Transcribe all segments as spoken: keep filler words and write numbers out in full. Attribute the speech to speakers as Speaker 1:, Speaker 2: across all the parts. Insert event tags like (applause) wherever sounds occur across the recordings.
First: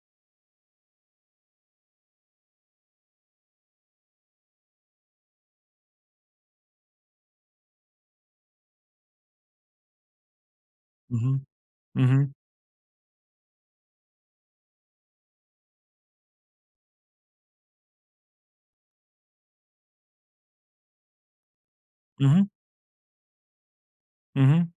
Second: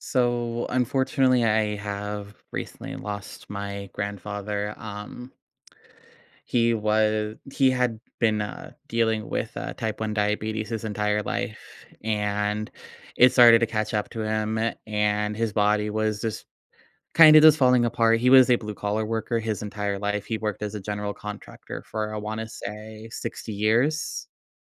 Speaker 1: So unfortunately, I have recently lost my grandfather. Um, he was he had been uh, dealing with uh, type one diabetes his entire
Speaker 2: Mhm.
Speaker 1: life,
Speaker 2: Mhm.
Speaker 1: and it started to catch up to him, and his body was just kind of just falling apart. He was a blue collar worker his entire life. He worked as a general contractor for I want
Speaker 2: Mhm.
Speaker 1: to say sixty years.
Speaker 2: Mhm.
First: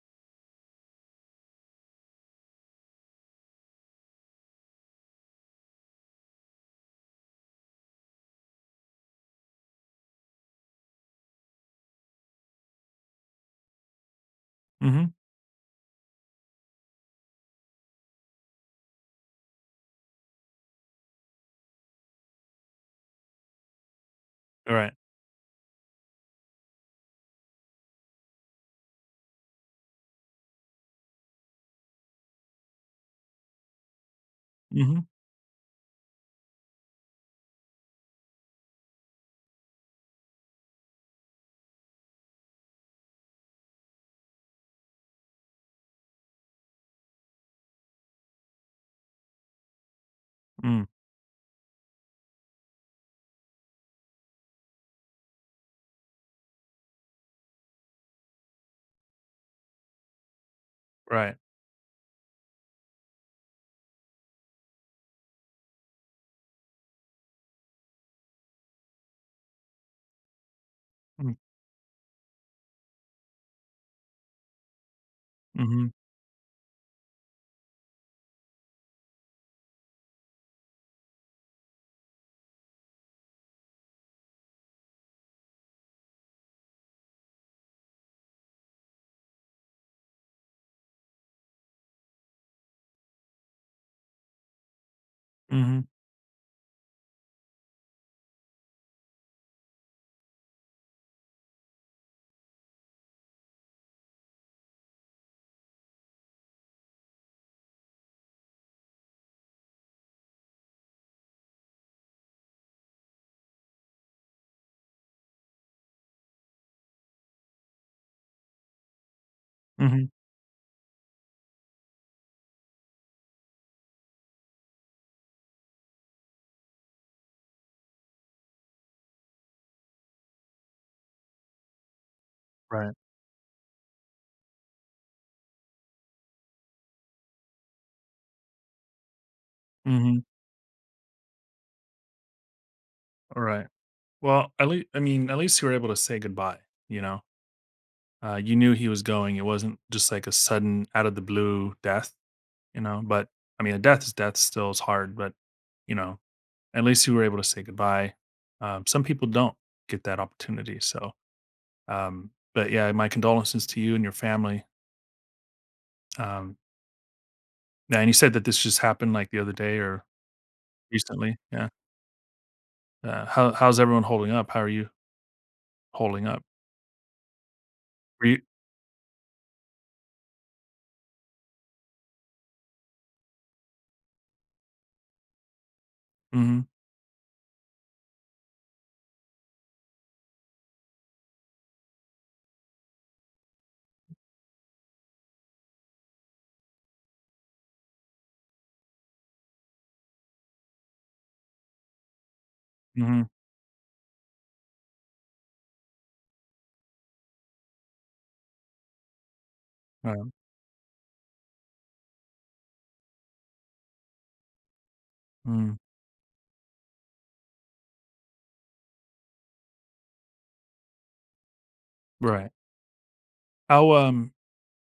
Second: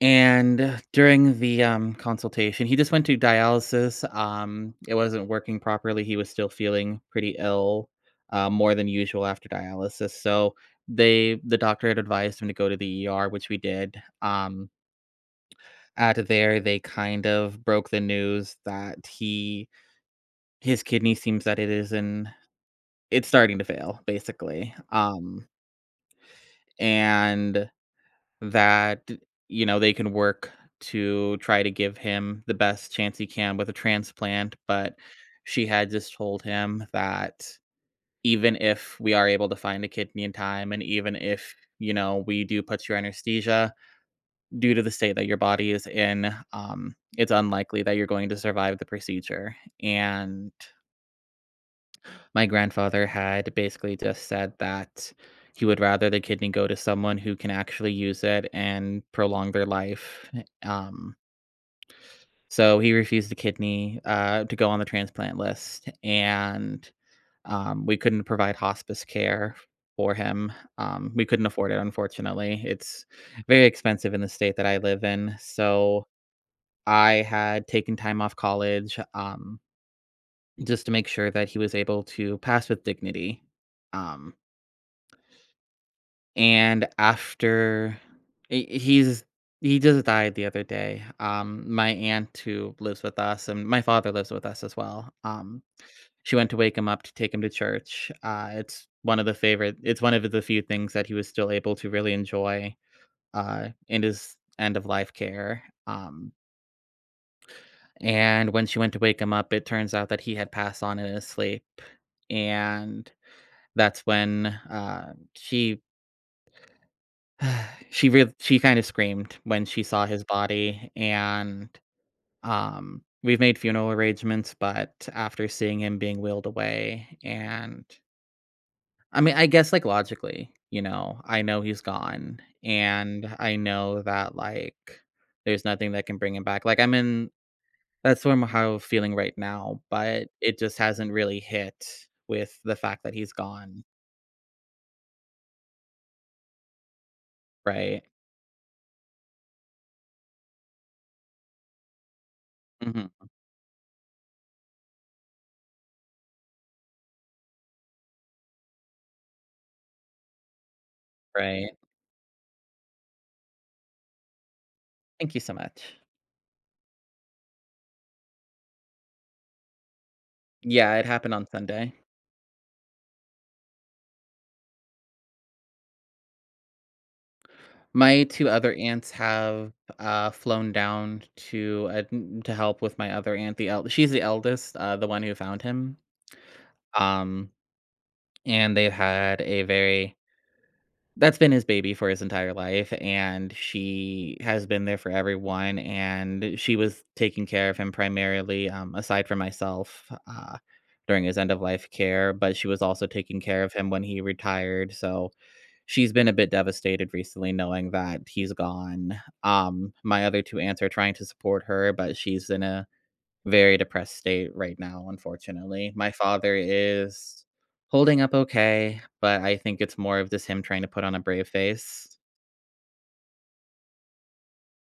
Speaker 1: And during the, um, consultation he just went to dialysis. Um, it wasn't working properly, he was still feeling pretty ill, uh, more than usual after dialysis, so they the doctor had advised him to go to the E R, which we did. Um,
Speaker 2: Mhm.
Speaker 1: out of there, they kind of broke the news that he his kidney seems that it is in it's starting to fail, basically,
Speaker 2: Right.
Speaker 1: um, and that, you know, they can work to try to give him the best chance he can with a transplant. But
Speaker 2: Mhm.
Speaker 1: she had just told him that even if we are able to find a kidney in time, and even if, you know, we do put your anesthesia, due to the state that your body is in, um, it's unlikely that you're going to survive the procedure. And
Speaker 2: Mm.
Speaker 1: my grandfather had basically just said that he would rather the kidney go to someone who can actually use it and prolong their life, um,
Speaker 2: Right.
Speaker 1: so he refused the kidney, uh, to go on the transplant list. And um, we couldn't provide hospice care for him. Um, we
Speaker 2: Mm.
Speaker 1: couldn't afford it, unfortunately. It's very expensive in the state that I live in,
Speaker 2: Mhm.
Speaker 1: so I had taken time off college, um, just to make sure that he was able to pass with dignity, um And after he he's he just died the other day. Um, my aunt who lives with us and my father lives with us as well. Um,
Speaker 2: Mhm.
Speaker 1: she went to wake him up to take him to church. Uh, it's one of the favorite. It's one of the few things that he was still able to really enjoy uh, in his end of life care. Um, and when she went to wake him up, it turns out that he had passed on in his sleep. And that's when uh, she (sighs) She really, she kinda screamed when she saw
Speaker 2: Mhm.
Speaker 1: his body. And, um, we've made funeral arrangements, but after seeing him being wheeled away and I mean, I guess, like, logically, you know, I know he's gone,
Speaker 2: Right.
Speaker 1: and I know that, like, there's nothing that can bring him back. Like, I'm in that's sort of how I'm feeling right now,
Speaker 2: Mhm.
Speaker 1: but it just hasn't really hit with the fact that he's
Speaker 2: Right.
Speaker 1: gone,
Speaker 2: Well, at least I mean, at least you were able to say goodbye, you know?
Speaker 1: right?
Speaker 2: Uh, you knew he was going. It wasn't just like a sudden out of the blue death, you know?
Speaker 1: Mhm,
Speaker 2: But I mean, a death is death still is hard, but you know, at least you were able to say goodbye. Um, some people don't get that opportunity. So,
Speaker 1: right.
Speaker 2: um, but yeah, my condolences to you and your family.
Speaker 1: Thank you so much.
Speaker 2: Um, Yeah, and you said that this just happened, like, the other day or
Speaker 1: Yeah, it happened
Speaker 2: recently,
Speaker 1: on
Speaker 2: yeah.
Speaker 1: Sunday.
Speaker 2: Uh, how how's everyone holding up? How are you holding up?
Speaker 1: My
Speaker 2: Were you
Speaker 1: two other aunts have, uh, flown down to, uh, n to help with my other aunt, the el she's the eldest, uh, the one who found him.
Speaker 2: mhm,
Speaker 1: Um, and they've had a very that's been his baby for his entire life, and she has been there for everyone, and she was taking care of him primarily, um, aside from myself, uh, during his end of life care. But she was also
Speaker 2: mhm,
Speaker 1: taking care of him when he retired, so she's been a bit devastated recently knowing that he's gone. Um, my
Speaker 2: right,
Speaker 1: other two aunts are trying to support her, but she's in a very depressed state right now,
Speaker 2: mm,
Speaker 1: unfortunately. My father is holding up okay, but I think it's more of just him trying to put on a brave face.
Speaker 2: right. How, um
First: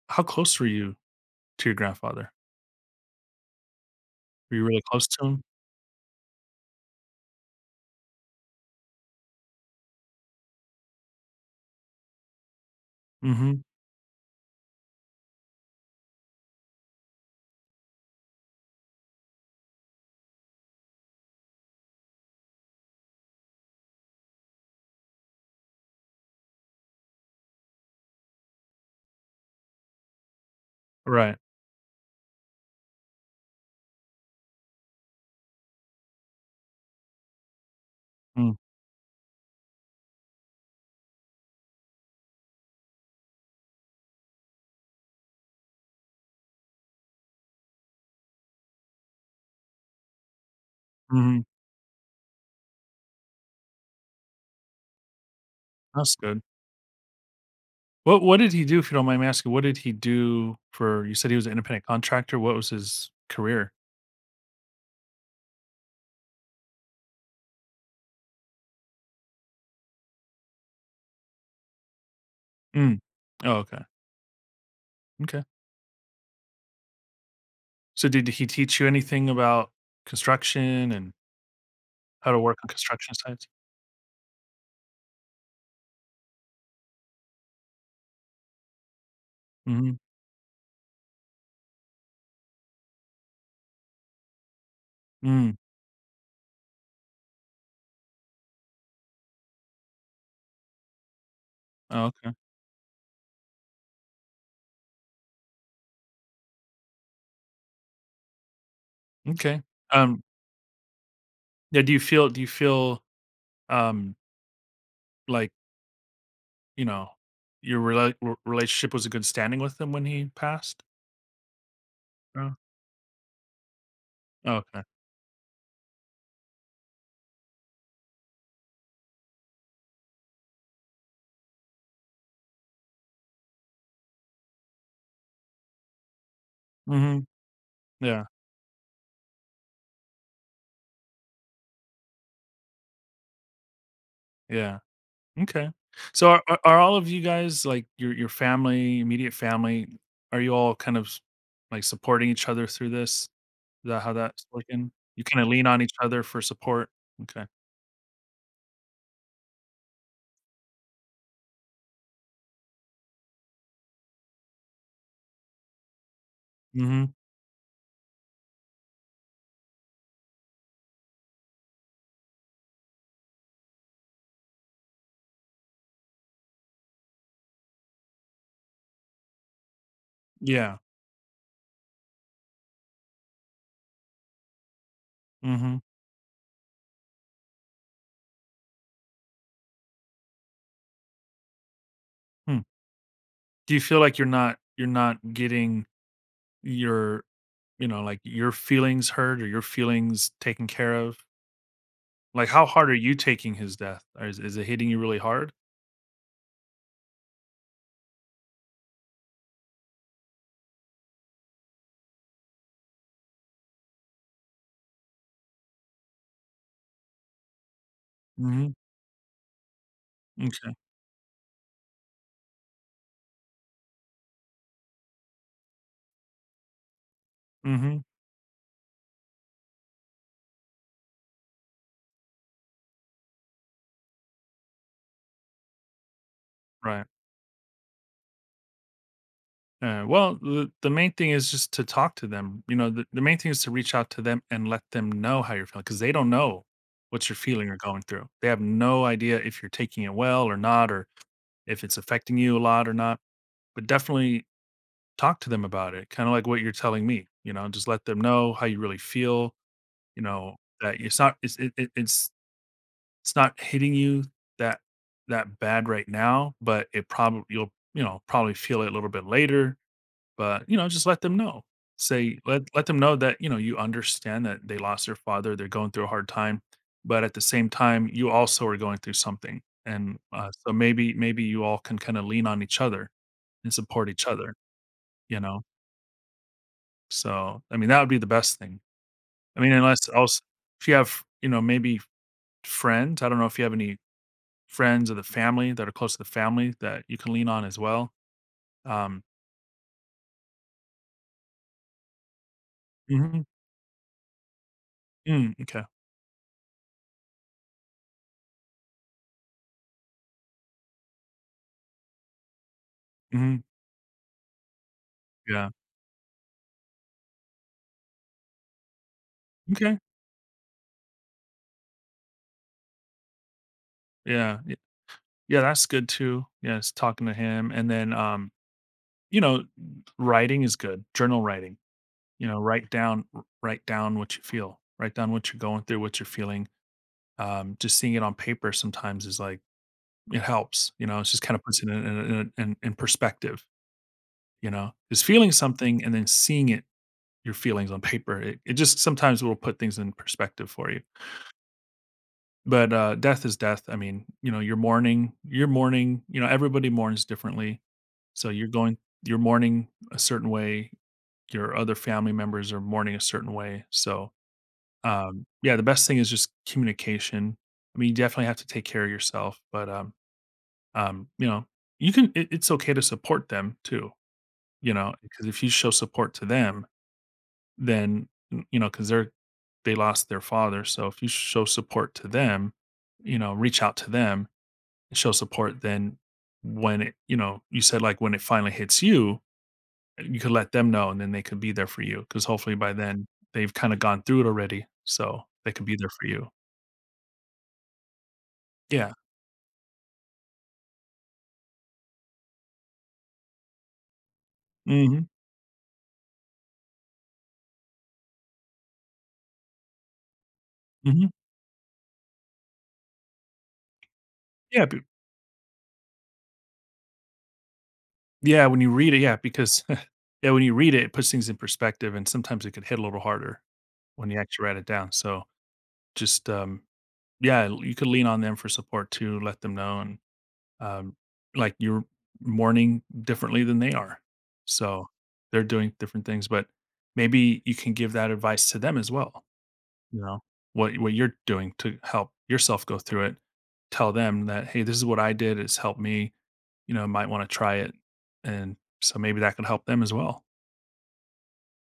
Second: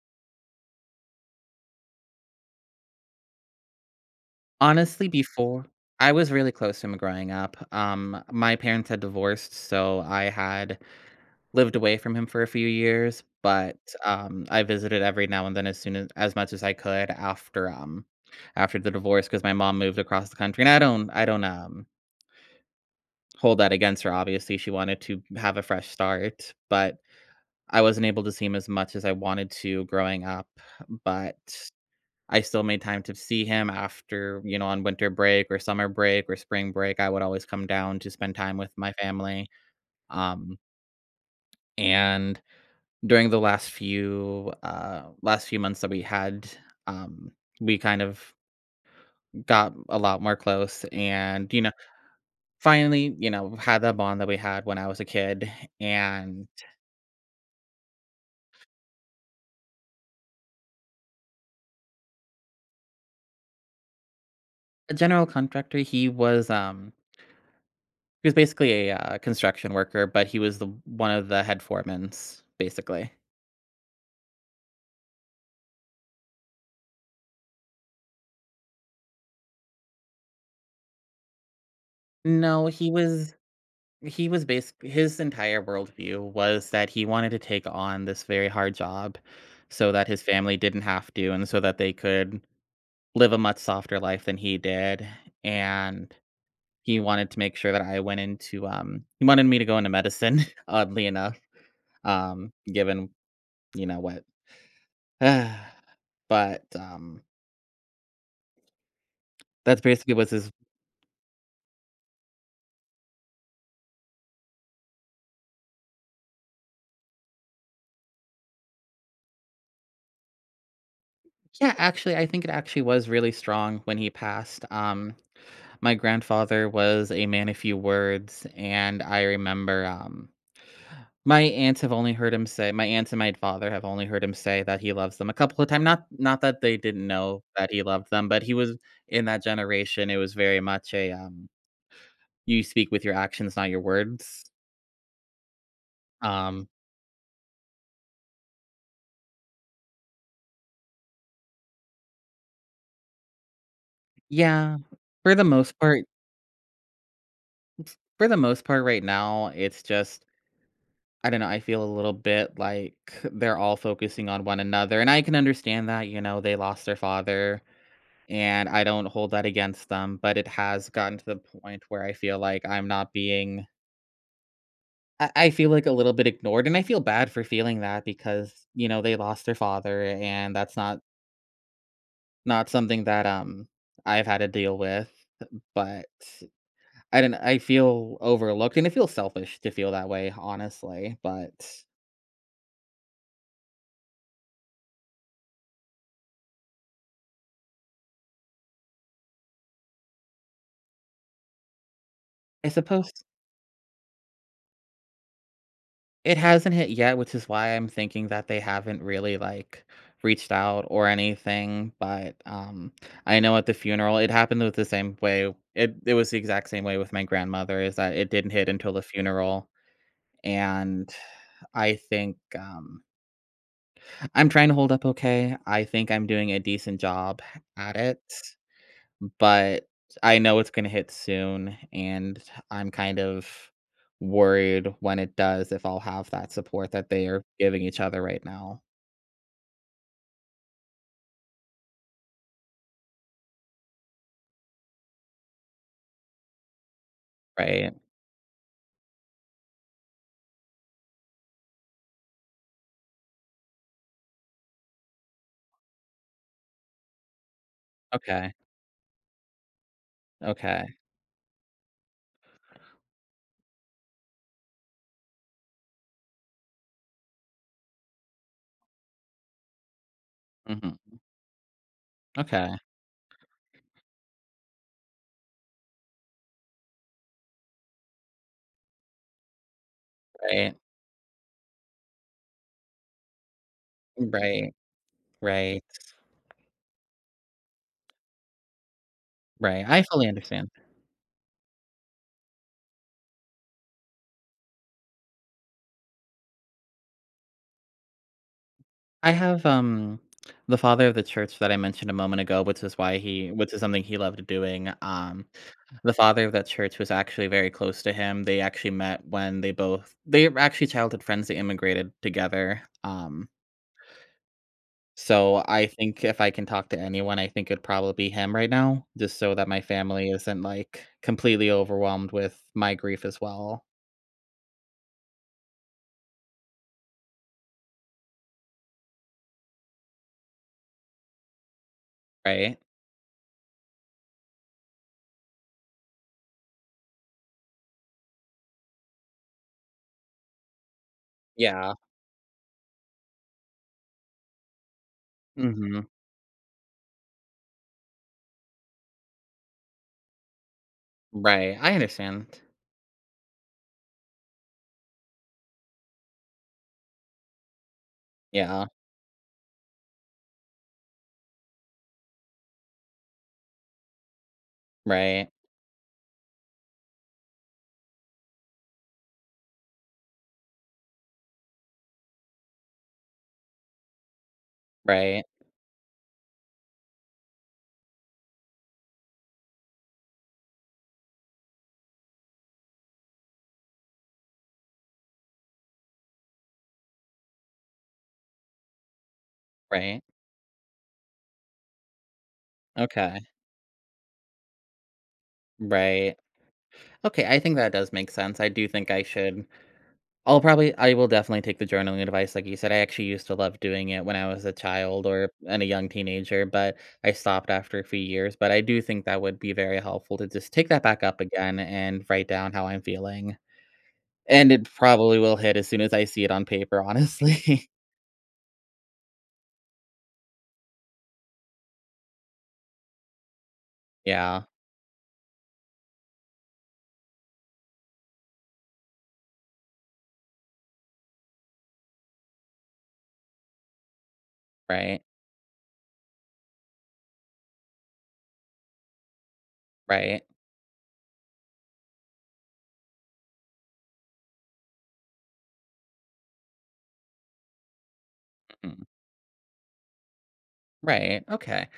Speaker 2: how close were you to your grandfather? Were you really close
Speaker 1: Honestly,
Speaker 2: to him?
Speaker 1: before I was really close to him growing up. Um, my parents had divorced, so I had lived away from him for a few years.
Speaker 2: Mhm,
Speaker 1: But, um, I visited every now and then as soon as as much as I could after, um after the divorce because my mom moved across the country, and I don't I don't, um, hold that against her, obviously. She wanted to have a fresh start, but I wasn't able to see him as much as I wanted to growing up.
Speaker 2: right.
Speaker 1: But I still made time to see him after, you know, on winter break or summer break or spring break. I would always come down to spend
Speaker 2: Mm,
Speaker 1: time with my family, um, and during the last few uh last few months that we had um we kind of got a lot more close,
Speaker 2: mhm,
Speaker 1: and you know finally, you know had that bond that we had when I was a kid.
Speaker 2: that's good.
Speaker 1: And
Speaker 2: What what did he do, if you don't mind me asking? What did he do for you said he was an independent contractor, what was his career?
Speaker 1: a general contractor. He was, um he was basically a uh, construction worker, but he was the one of the head foremans,
Speaker 2: Mm.
Speaker 1: basically.
Speaker 2: Oh, okay, okay. So did he teach you anything about construction and how to work
Speaker 1: No,
Speaker 2: on
Speaker 1: he
Speaker 2: construction
Speaker 1: was
Speaker 2: sites?
Speaker 1: he was basically his entire worldview was that he wanted to take on this very hard job so
Speaker 2: Mhm.
Speaker 1: that his family didn't have to, and so that they could live a much softer life than he did.
Speaker 2: Mm.
Speaker 1: And he wanted to make sure that I went into, um he wanted me to go into medicine, (laughs) oddly enough.
Speaker 2: Oh, okay.
Speaker 1: Um, given, you know, what (sighs) but, um,
Speaker 2: M'kay.
Speaker 1: that's basically
Speaker 2: Um,
Speaker 1: was his.
Speaker 2: yeah, do you feel do you feel, um, like, you know, your rela r relationship was a good standing with him when he passed?
Speaker 1: Yeah, actually, I think it
Speaker 2: Oh,
Speaker 1: actually was really strong when he passed.
Speaker 2: okay.
Speaker 1: Um, my grandfather was a man of few words, and I remember, um My aunts have only heard him say my aunts and my father have only heard him say that he loves them a couple of times. Not not that they didn't
Speaker 2: Mhm.
Speaker 1: know that he loved
Speaker 2: Yeah,
Speaker 1: them, but he was in that generation, it was very much a, um, "You speak with your actions, not your words."
Speaker 2: yeah. Okay. So are are
Speaker 1: Um.
Speaker 2: are all of you guys, like, your your family, immediate family, are you all kind of s like, supporting each other through this? Is that how that's
Speaker 1: Yeah,
Speaker 2: working? You
Speaker 1: for the
Speaker 2: kinda lean
Speaker 1: most
Speaker 2: on each
Speaker 1: part
Speaker 2: other for support? Okay.
Speaker 1: for the most part right now, it's just I don't know, I feel a little bit like they're all focusing on one another, and I can understand that, you know, they lost their
Speaker 2: Mhm.
Speaker 1: father, and I don't hold that against them. But it has gotten to the point where I feel like I'm not being I I feel like a little bit ignored, and I feel bad for feeling that because, you know, they lost their father, and
Speaker 2: Yeah.
Speaker 1: that's not not something that um I've had to deal with.
Speaker 2: Mhm.
Speaker 1: But I don't I feel overlooked, and I feel selfish to feel that way, honestly. But
Speaker 2: Hmm. Do you feel like you're not you're not getting your you know, like, your feelings hurt or your feelings taken care of? Like, how
Speaker 1: I
Speaker 2: hard are
Speaker 1: suppose
Speaker 2: you taking his death? Or is is it hitting you really hard?
Speaker 1: it hasn't hit yet, which is why I'm thinking that they haven't really, like, reached out or anything. But, um, I know at the funeral, it happened with the same way it it was the exact same way with my grandmother, is that it didn't hit
Speaker 2: Mhm.
Speaker 1: until the funeral.
Speaker 2: M'kay.
Speaker 1: And I think, um I'm trying to hold up okay. I think I'm doing a decent job at
Speaker 2: Mhm.
Speaker 1: it. But I know it's gonna hit soon, and I'm kind of worried when it does if I'll have that support
Speaker 2: Right.
Speaker 1: that they are giving each other right now,
Speaker 2: Yeah, well, the the main thing is just to talk to them, you know, the the main thing is to reach out to them and let them know how you're feeling, feeling because they don't know what you're feeling or
Speaker 1: right?
Speaker 2: going through. They have no idea if you're taking it well or not, or if it's affecting you a lot or not, but definitely talk to them about it, kinda like what you're telling me, you know, just let them know
Speaker 1: Okay,
Speaker 2: how you really feel. You know,
Speaker 1: okay,
Speaker 2: that it's not it's it it it's it's not hitting you that that bad right now, but it probably you'll, you know, probably feel it a little bit later, but, you know, just
Speaker 1: mhm,
Speaker 2: let them know. Say let
Speaker 1: okay,
Speaker 2: let them know that, you know, you understand that they lost their father, they're going through a hard time, but at the same time, you also are going through something, and, uh, so
Speaker 1: right,
Speaker 2: maybe maybe you all can kinda lean on each other and support each other,
Speaker 1: right,
Speaker 2: you know?
Speaker 1: right,
Speaker 2: So, I mean, that would be the best thing. I mean,
Speaker 1: right, I
Speaker 2: unless
Speaker 1: fully
Speaker 2: else
Speaker 1: understand.
Speaker 2: if you have, you know, maybe friends. I don't know if you have any friends of the family that are close to the family that you can lean on as well. Um
Speaker 1: I have, um, the father of the church that I mentioned a moment ago, which is why
Speaker 2: Mhm.
Speaker 1: he which is something he loved doing. um
Speaker 2: Mm, okay.
Speaker 1: The father of that church was actually very close to him. They actually met when they both they were actually childhood friends. They immigrated together, um,
Speaker 2: Mhm.
Speaker 1: so
Speaker 2: Yeah.
Speaker 1: I think if I can talk to anyone, I think it'd probably be him right now, just so that my
Speaker 2: Okay.
Speaker 1: family isn't, like, completely overwhelmed with my grief as well,
Speaker 2: Yeah. Y yeah, that's good too. Yes, talking to him, and then, um, you know, writing is good, journal writing. You know,
Speaker 1: right?
Speaker 2: write down w write down what you feel, write down what you're going through, what you're feeling. Um, just seeing it on paper sometimes is like it helps, you know, it's just kinda puts it
Speaker 1: Yeah.
Speaker 2: in in in in in perspective, you know? Just feeling something
Speaker 1: Mhm.
Speaker 2: and then seeing it your feelings on paper. It, it just sometimes will put things in perspective for you.
Speaker 1: Right, I understand.
Speaker 2: But uh, death is death. I mean, you know, you're mourning. You're mourning. You know, everybody mourns differently. So you're
Speaker 1: Yeah.
Speaker 2: going. You're mourning a certain way. Your other family members are mourning a certain way. So um,
Speaker 1: Right.
Speaker 2: yeah, the best thing is just communication. I mean, you definitely have to take care of yourself, but um, um, you know, you can. It, it's okay to support them too. You know,
Speaker 1: Right.
Speaker 2: because if you show support to them, then, n you know because 'cause they're they lost their father, so if you show support to them, you know, reach out to them and show support, then when it you know, you said, like, when it finally hits you, eh,
Speaker 1: Right.
Speaker 2: you could let them know, and then they could be there for you. Because hopefully by then,
Speaker 1: Okay.
Speaker 2: they've kinda gone through it already, so they could be there for
Speaker 1: Right.
Speaker 2: you.
Speaker 1: Okay, I think that does make sense. I do think
Speaker 2: Yeah.
Speaker 1: I should I'll probably I will definitely take the journaling advice, like you said. I actually used to love doing it when I was a child
Speaker 2: Mhm.
Speaker 1: or and a young teenager, but I stopped after a few years. But I do think that would be very helpful to just take that back
Speaker 2: Mhm.
Speaker 1: up again and write down how I'm feeling, and it
Speaker 2: Yeah, b
Speaker 1: probably will hit as soon as I see it on paper, honestly. (laughs)
Speaker 2: yeah, when you read it, yeah, because (laughs) yeah, when you read it, it puts things in perspective, and sometimes it could hit a little harder when you
Speaker 1: Yeah,
Speaker 2: actually write it down, so just, um yeah, you could lean on them for support too, let them know and, um, like, you're mourning differently than they are. So,
Speaker 1: right,
Speaker 2: they're doing different things, but maybe you can give that advice to them as well, you know?
Speaker 1: right,
Speaker 2: What what you're doing to help yourself go through it, tell them that, "Hey, this is what I did, it's helped me, you know, might wanna try it." And
Speaker 1: mm,
Speaker 2: so maybe that could help them as well.
Speaker 1: right, okay.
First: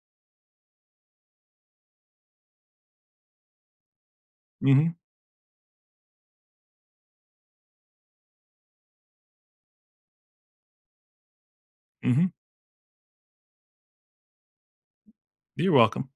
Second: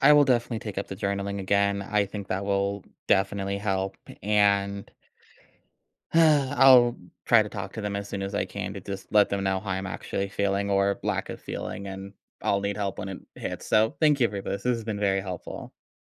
Speaker 1: I will definitely take up the journaling again. I think that will definitely help, and
Speaker 2: Mhm,
Speaker 1: (sighs) I'll try to talk to them as soon as I can to just let them know how I'm actually feeling, or lack of feeling. And
Speaker 2: mhm.
Speaker 1: I'll need help when it hits. So, thank you for this. This has been very
Speaker 2: You're
Speaker 1: helpful.
Speaker 2: welcome.